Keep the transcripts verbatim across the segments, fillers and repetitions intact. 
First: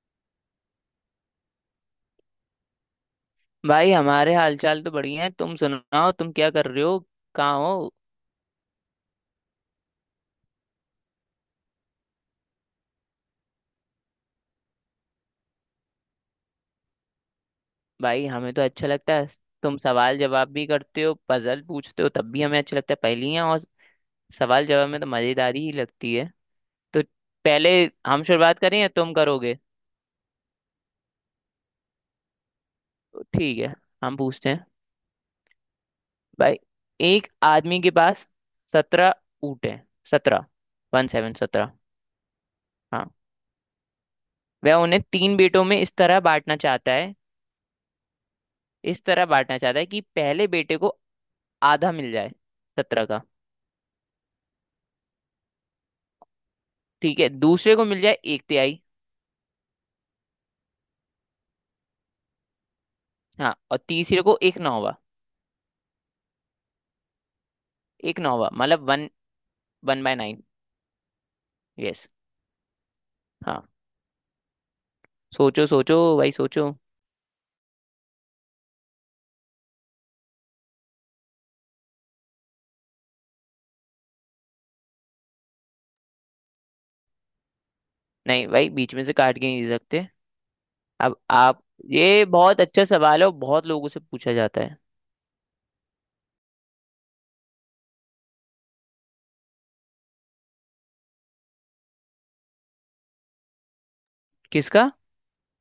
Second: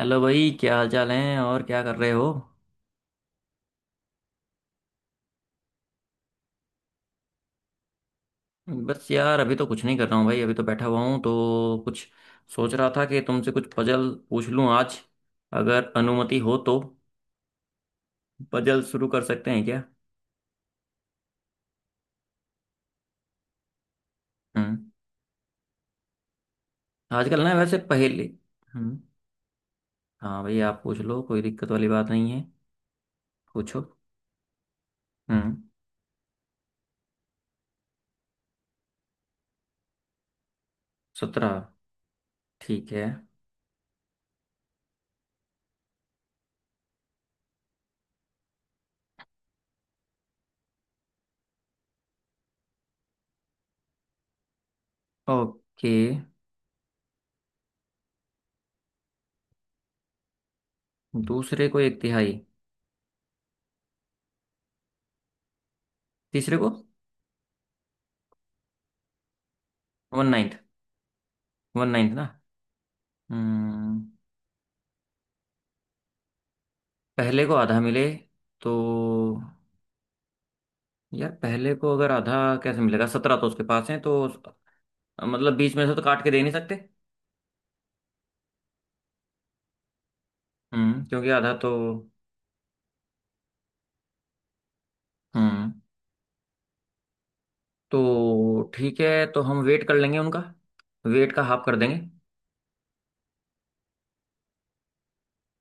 Hello भाई, क्या हाल चाल है और क्या कर रहे हो? भाई हमारे हालचाल तो बढ़िया है। तुम सुनाओ, तुम क्या कर रहे हो? कहाँ हो? बस यार, अभी तो कुछ नहीं कर रहा हूँ भाई। अभी तो बैठा हुआ हूँ तो कुछ सोच रहा था कि तुमसे कुछ पजल पूछ लूँ आज, अगर अनुमति हो तो। भाई हमें तो पजल अच्छा शुरू लगता कर है। सकते हैं तुम क्या? सवाल जवाब भी करते हो, पजल पूछते हो, तब भी हमें अच्छा लगता है। पहेलियाँ और सवाल जवाब हम्म। में तो मजेदारी ही लगती है। तो आजकल ना, पहले वैसे हम पहेली। शुरुआत करें या हम्म। तुम करोगे? हाँ भाई, आप पूछ लो, कोई दिक्कत वाली बात नहीं है। ठीक है, पूछो। हम पूछते हैं। हम्म। भाई, एक आदमी के पास सत्रह ऊँट हैं। सत्रह, वन सेवन सत्रह। सत्रह ठीक है। हाँ। वह उन्हें तीन बेटों में इस तरह बांटना चाहता है, इस तरह बांटना चाहता है कि पहले बेटे को आधा मिल जाए, सत्रह का। ओके। ठीक है, दूसरे को मिल जाए एक तिहाई। दूसरे को एक तिहाई। हाँ, और तीसरे को एक नौवा। तीसरे को एक नौवा मतलब one, one by one nine. Ninth. One yes. Ninth ना? हाँ। हम्म। सोचो सोचो भाई सोचो। पहले को आधा मिले तो। यार पहले को अगर आधा कैसे मिलेगा? सत्रह तो उसके पास है तो उस- मतलब बीच में से तो काट के दे नहीं सकते। नहीं भाई, बीच में से काट के नहीं दे सकते। हम्म अब क्योंकि आधा आप। तो। ये बहुत अच्छा सवाल है और बहुत लोगों से पूछा जाता है। हम्म। तो ठीक है, तो हम वेट कर लेंगे उनका, वेट का हाफ कर देंगे। किसका?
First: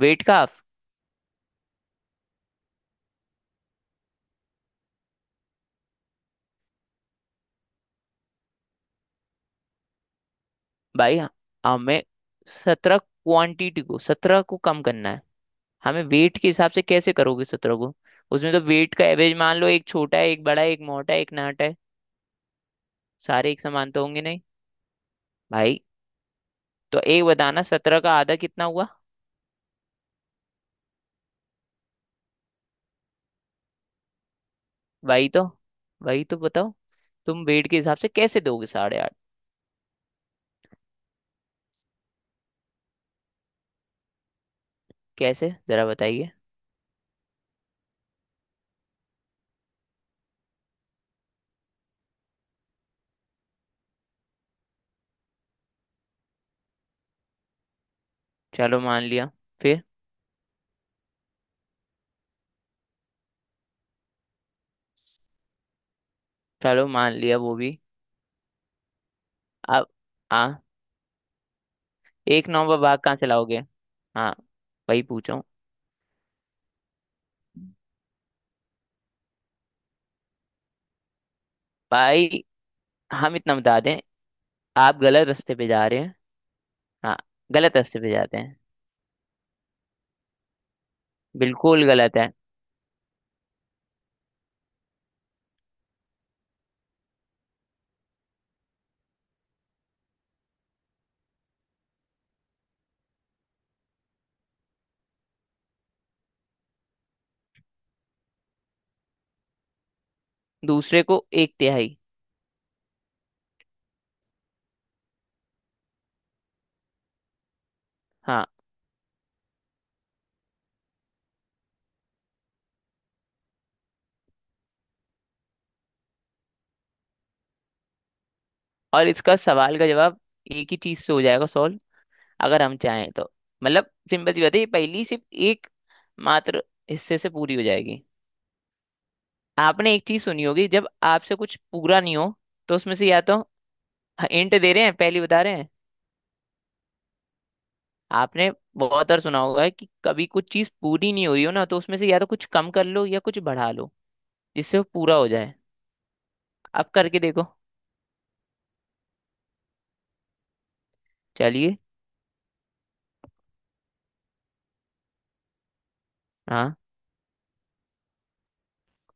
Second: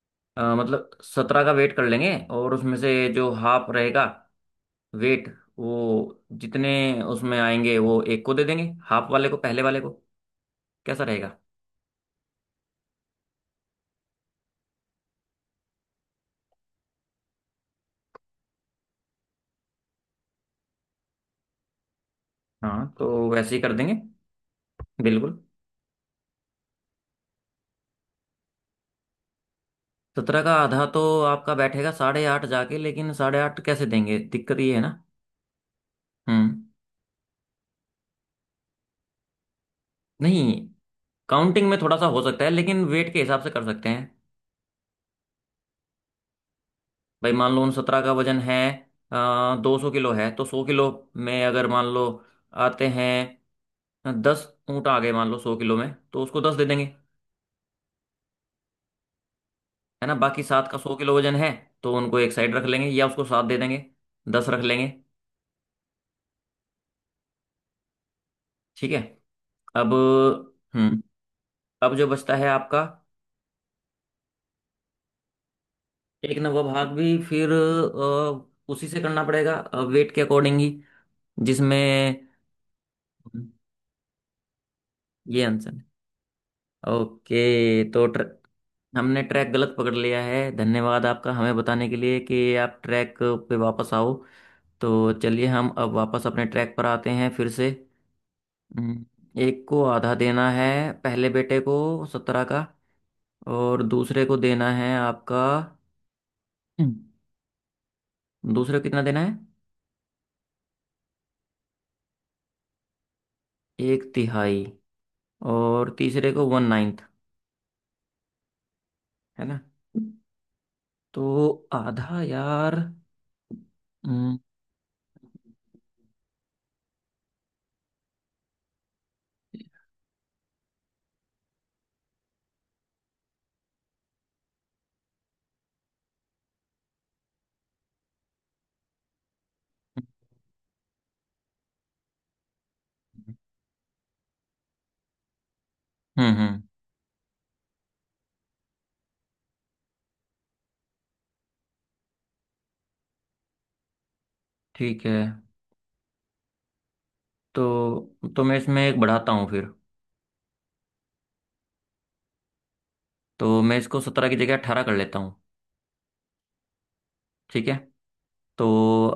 वेट का अ, हाफ? मतलब सत्रह का वेट कर लेंगे और उसमें से जो हाफ रहेगा वेट, वो जितने उसमें आएंगे वो एक को दे देंगे, हाफ वाले को, पहले वाले को। कैसा भाई, रहेगा? हमें सत्रह क्वांटिटी को, सत्रह को कम करना है। हमें वेट के हिसाब से कैसे करोगे सत्रह को? उसमें तो वेट का एवरेज मान लो, एक छोटा है, एक बड़ा है, एक मोटा है, एक नाटा है। हाँ, तो सारे वैसे ही एक कर समान देंगे। तो होंगे नहीं बिल्कुल। भाई। तो एक बताना, सत्रह का आधा कितना हुआ। सत्रह का आधा तो आपका बैठेगा साढ़े आठ जाके, लेकिन साढ़े आठ कैसे देंगे? दिक्कत ये है ना। वही तो। वही तो हम्म। बताओ। तुम वेट के हिसाब से कैसे दोगे साढ़े आठ? नहीं, काउंटिंग में थोड़ा सा हो सकता है लेकिन वेट के हिसाब से कर सकते हैं। कैसे जरा बताइए। भाई, मान लो उन सत्रह का वजन है दो सौ किलो है, तो सौ किलो में अगर मान लो आते हैं दस ऊँट आ गए मान लो सौ किलो में, तो उसको दस दे देंगे। चलो मान लिया, फिर? है ना, बाकी सात का सौ किलो वजन है, तो उनको एक साइड रख लेंगे या उसको सात दे देंगे, दस रख लेंगे। चलो मान लिया वो भी। ठीक है। अब। अब। हाँ, हम्म। अब जो बचता है एक नंबर आपका, भाग कहाँ से लाओगे। हाँ वही पूछो। एक नवा भाग भी फिर अ, उसी से करना पड़ेगा वेट के अकॉर्डिंग ही, जिसमें। भाई, हम इतना बता दें, आप गलत ये रास्ते पे आंसर है। जा रहे हैं। हाँ, गलत ओके। रास्ते तो पे ट्र, जाते हैं। हमने ट्रैक गलत पकड़ लिया है, धन्यवाद आपका हमें बिल्कुल बताने के गलत लिए है। कि आप ट्रैक पे वापस आओ। तो चलिए हम अब वापस अपने ट्रैक पर आते हैं फिर से। हम्म। एक को आधा देना है, पहले बेटे को सत्रह का। और दूसरे को देना है आपका। हम्म। दूसरे को कितना देना है? दूसरे को एक तिहाई। एक तिहाई। और तीसरे को वन नाइन्थ। हाँ। है ना। तो आधा यार। हम्म। और इसका सवाल का जवाब एक ही चीज से हो जाएगा सॉल्व, अगर हम चाहें तो। मतलब सिंपल सी बात है, ये पहेली सिर्फ एक मात्र हिस्से से पूरी हो जाएगी। आपने एक चीज सुनी होगी, जब आपसे कुछ पूरा नहीं हो तो उसमें से या तो। इंट दे रहे हैं, पहली बता रहे हैं। हम्म। हम्म। आपने बहुत बार सुना होगा कि कभी कुछ चीज पूरी नहीं हो रही हो ना, तो उसमें से या तो कुछ कम कर लो या कुछ बढ़ा लो, जिससे वो ठीक पूरा है। हो जाए। आप करके देखो। तो तो मैं इसमें एक बढ़ाता हूँ फिर। चलिए। तो मैं इसको सत्रह की जगह अट्ठारह कर लेता हूँ। हाँ ठीक है। तो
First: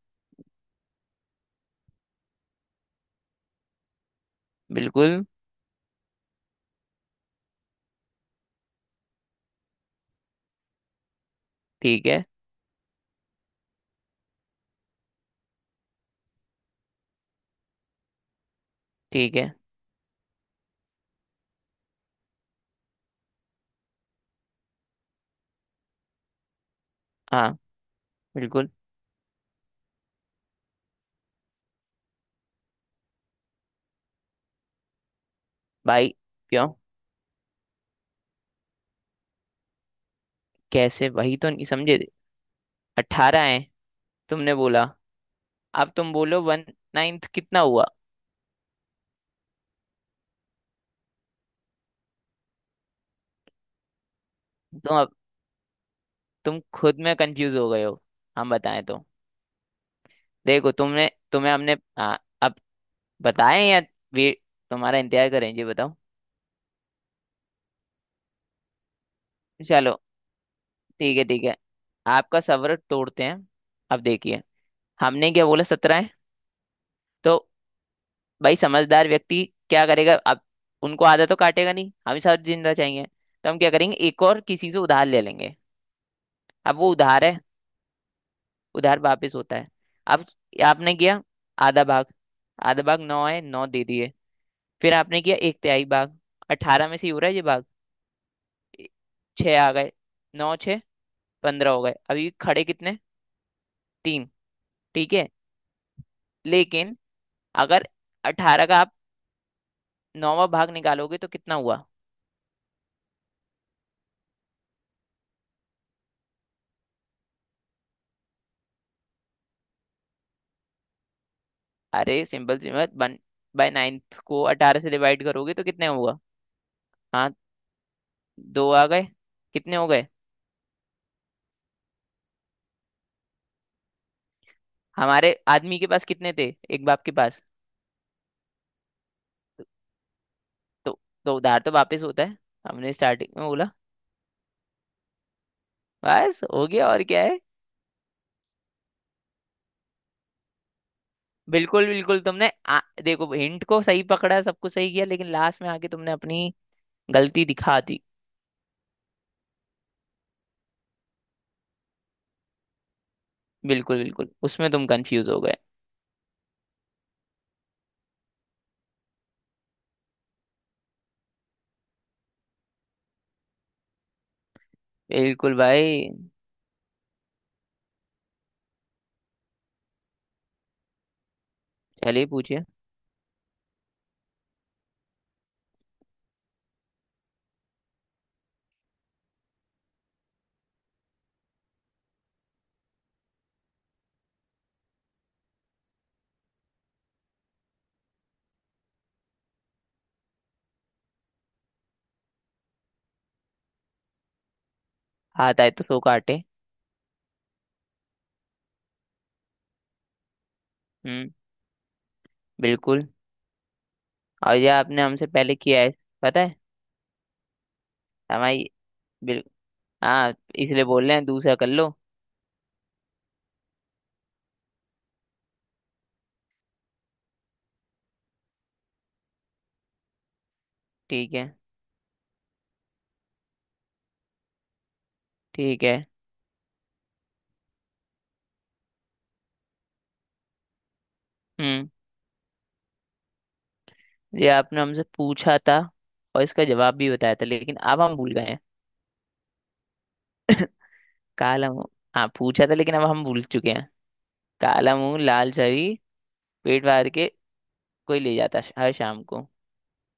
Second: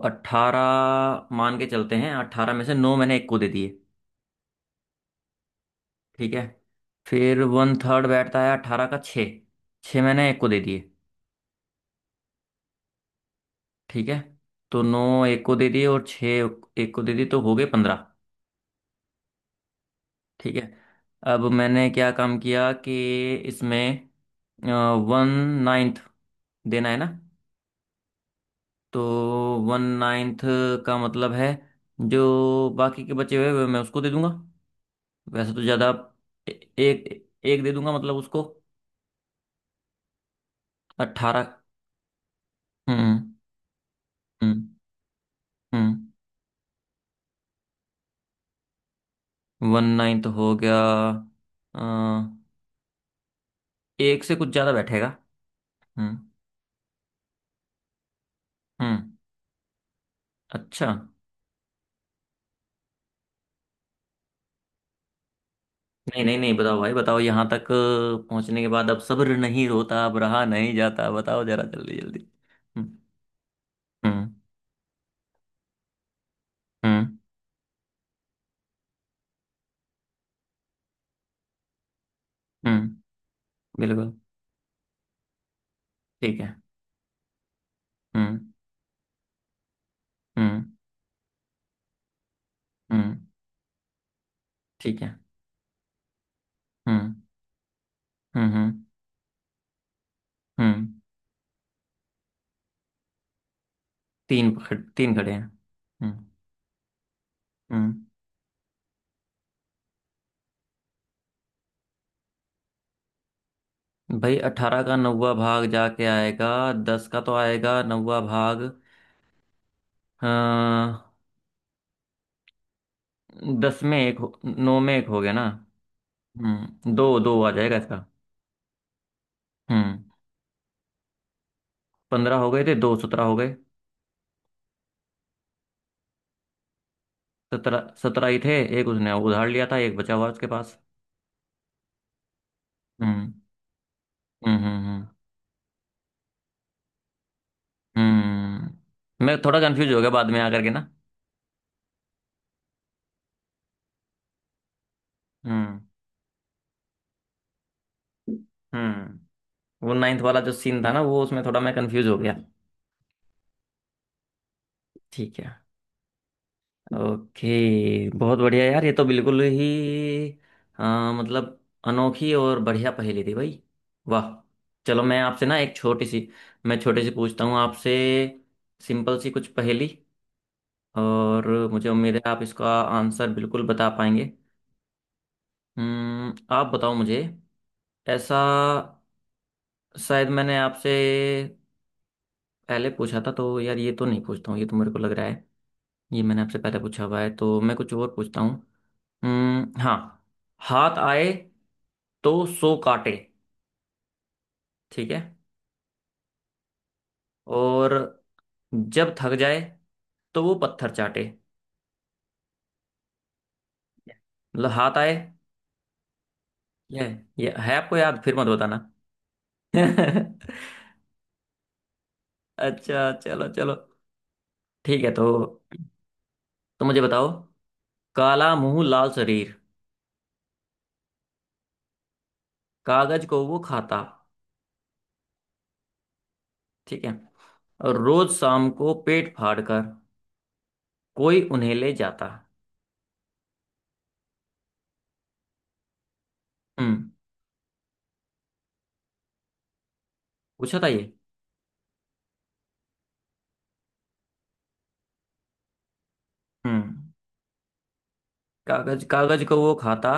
अट्ठारह मान के चलते हैं, अट्ठारह में से नौ मैंने एक को दे दिए। बिल्कुल। ठीक है। फिर वन थर्ड बैठता है अट्ठारह का छः। छः मैंने एक को दे दिए। ठीक है, ठीक है। तो नौ एक को दे दिए और छः एक को दे दिए तो हो गए पंद्रह। ठीक है। ठीक है। अब मैंने क्या काम किया कि इसमें वन नाइन्थ देना है ना। हाँ बिल्कुल तो वन नाइन्थ का मतलब है जो बाकी के बचे हुए वे मैं उसको दे दूंगा। वैसे तो ज़्यादा। भाई। ए- क्यों? एक एक दे दूंगा मतलब उसको। कैसे, वही अट्ठारह। तो नहीं समझे। हम्म। अट्ठारह है, तुमने हम्म। बोला। अब हम्म। तुम बोलो, वन नाइन्थ कितना हुआ। वन नाइन्थ हो गया। अ, एक से कुछ ज़्यादा तुम अब। बैठेगा। हम्म। तुम खुद में कंफ्यूज हो गए हो। हम बताएं हम्म। तो? देखो अच्छा। तुमने, तुम्हें हमने। हाँ, अब बताएं या वे तुम्हारा इंतजार करें? जी बताओ। नहीं, नहीं, नहीं, बताओ भाई, बताओ। यहाँ तक अ, पहुँचने के बाद अब सब्र नहीं चलो, रोता, अब रहा नहीं जाता, ठीक है बताओ ठीक है। जरा जल्दी जल्दी। आपका सब्र हम्म। तोड़ते हैं। अब हम्म। देखिए, हमने क्या बोला, सत्रह है। हम्म। तो भाई समझदार व्यक्ति क्या करेगा अब? उनको आधा तो काटेगा नहीं, हम ही साथ जिंदा हम्म। चाहिए, तो हम क्या करेंगे, बिल्कुल। एक और किसी से उधार ले लेंगे। ठीक है। अब वो उधार है, हम्म। उधार वापस होता है। अब हम्म। आपने किया आधा भाग, आधा भाग नौ हम्म। है, नौ दे दिए। फिर ठीक है। आपने किया एक तिहाई भाग, अठारह में से ही हम्म। हो रहा है ये भाग। हम्म। हम्म। छः आ गए। नौ, छः, हम्म। पंद्रह हो गए, अभी खड़े कितने? तीन। तीन पकड़ ठीक तीन है, खड़े हैं। हम्म। लेकिन अगर हम्म। अठारह का आप नौवां भाग निकालोगे तो कितना हुआ? भाई अठारह का नौवा भाग जाके आएगा। दस का तो आएगा नौवा भाग। अ, अरे सिंपल सी बात, वन बाय दस में एक नाइन्थ हो- को नौ अठारह से में एक हो डिवाइड गया ना। करोगे तो कितने होगा? हम्म दो हाँ, दो आ जाएगा इसका। दो आ गए। कितने हो हम्म। गए? पंद्रह हो गए थे, दो, सत्रह हो गए। हमारे आदमी के पास कितने थे, एक बाप के पास? सत्रह सत्रह ही थे। एक उसने उधार लिया था, एक बचा हुआ है उसके पास। तो तो उधार तो वापस होता है, हमने हम्म। स्टार्टिंग में बोला। हम्म। हम्म। हम्म। बस हो गया, और क्या है। हम्म। मैं थोड़ा कंफ्यूज हो गया बाद में आकर के ना। बिल्कुल बिल्कुल, तुमने आ, देखो, हिंट को सही पकड़ा, सब कुछ सही किया, लेकिन लास्ट में हम्म। आके तुमने अपनी गलती दिखा दी। हम्म। वो नाइन्थ वाला जो सीन था ना, वो उसमें थोड़ा मैं कंफ्यूज हो गया। बिल्कुल बिल्कुल, उसमें तुम कंफ्यूज ठीक हो है। गए। ओके। बहुत बढ़िया यार, ये तो बिल्कुल ही अ, मतलब अनोखी और बढ़िया पहेली थी भाई। वाह। चलो, मैं आपसे बिल्कुल ना एक भाई। छोटी सी, मैं छोटी सी पूछता हूँ आपसे। सिंपल सी कुछ पहेली। और मुझे उम्मीद है चलिए आप पूछिए। इसका आंसर बिल्कुल बता पाएंगे। हम्म, आप बताओ मुझे। ऐसा। शायद मैंने आपसे पहले पूछा था तो यार, ये तो नहीं पूछता हूँ, ये तो मेरे को लग रहा है। ये मैंने आपसे पहले पूछा हुआ है तो मैं कुछ और पूछता हूँ। हम्म, हाँ। हाथ आए तो सो काटे। ठीक है। हाथ आए तो सो काटे। और जब थक जाए तो वो पत्थर चाटे। हम्म, बिल्कुल। और ये मतलब हाथ आपने आए। हमसे पहले किया है, पता है। ये ये है आपको याद, फिर मत हमारी बताना। बिल। हाँ, इसलिए बोल रहे हैं दूसरा कर लो। अच्छा, चलो चलो। ठीक है तो। तो मुझे बताओ। काला मुंह लाल शरीर। ठीक है, कागज को वो खाता। ठीक है। ठीक है। और रोज शाम को पेट फाड़ कर कोई उन्हें हम्म। ले जाता। ये आपने हमसे पूछा था और इसका जवाब हम्म। भी बताया था, लेकिन अब हम भूल गए हैं। पूछा था ये? काला मुंह। हाँ पूछा था, लेकिन अब हम भूल चुके हैं। काला मुंह लाल शरीर, पेट फाड़ हम्म। के कोई ले जाता श- हर कागज शाम कागज को। को वो खाता।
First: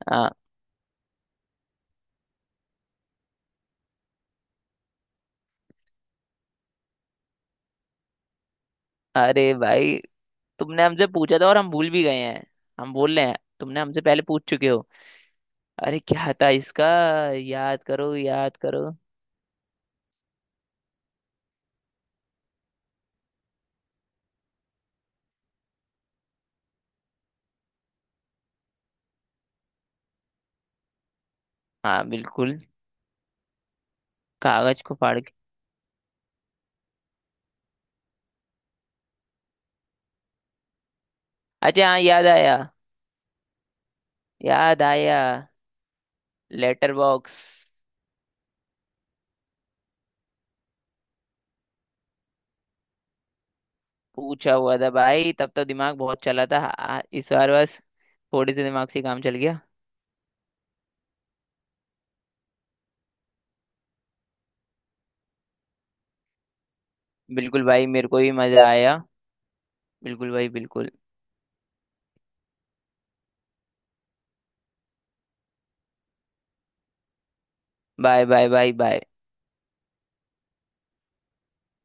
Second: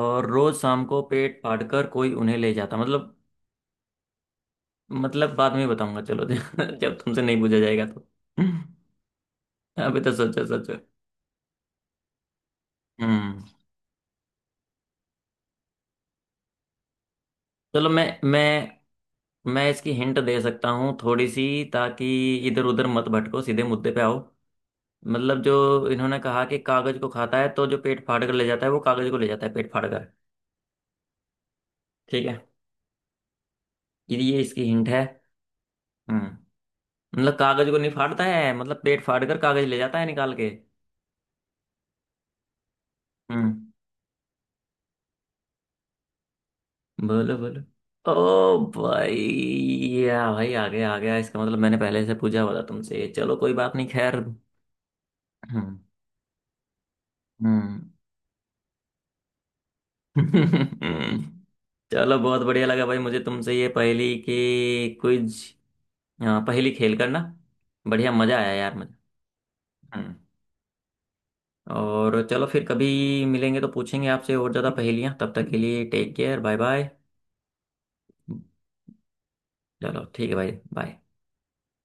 और हाँ। रोज शाम को पेट फाड़ कर कोई उन्हें ले जाता, मतलब। मतलब बाद में बताऊंगा, चलो। जब तुमसे नहीं पूछा जाएगा तो। अरे भाई, अभी तो सोचो सोचो। तुमने हमसे पूछा था और हम भूल भी गए हैं। हम बोल रहे हैं हम्म। तुमने हमसे पहले पूछ चुके हो। अरे क्या था इसका? याद चलो मैं करो, याद करो। मैं मैं इसकी हिंट दे सकता हूँ थोड़ी सी। ताकि इधर उधर मत भटको, सीधे मुद्दे पे आओ। मतलब जो इन्होंने कहा कि कागज को खाता है, तो जो पेट फाड़ कर ले जाता है, वो कागज को ले जाता है पेट फाड़ कर। हाँ ठीक है। बिल्कुल। ये ये इसकी कागज हिंट को है। फाड़ के। हम्म। मतलब कागज को नहीं फाड़ता है, मतलब पेट फाड़ कर कागज ले जाता है निकाल के। अच्छा हाँ, याद आया, हम्म। याद आया। लेटर बोलो बॉक्स। बोलो। ओ भाई। या भाई, आ गया आ गया, इसका मतलब मैंने पहले से पूछा हुआ था तुमसे। चलो कोई बात नहीं, खैर। पूछा हुआ था भाई, तब तो हम्म। दिमाग बहुत चला था, आ, इस बार हम्म। बस थोड़े से दिमाग से ही काम चल गया। चलो, बहुत बढ़िया लगा भाई मुझे तुमसे ये पहेली की क्विज, पहेली खेल करना। बिल्कुल भाई, मेरे बढ़िया को भी मजा आया मजा यार मुझे। आया। हम्म। बिल्कुल भाई बिल्कुल। और चलो, फिर कभी मिलेंगे तो पूछेंगे आपसे और ज़्यादा पहेलियाँ। तब तक के लिए take care, bye bye. Bye bye, bye bye. चलो ठीक है भाई, बाय।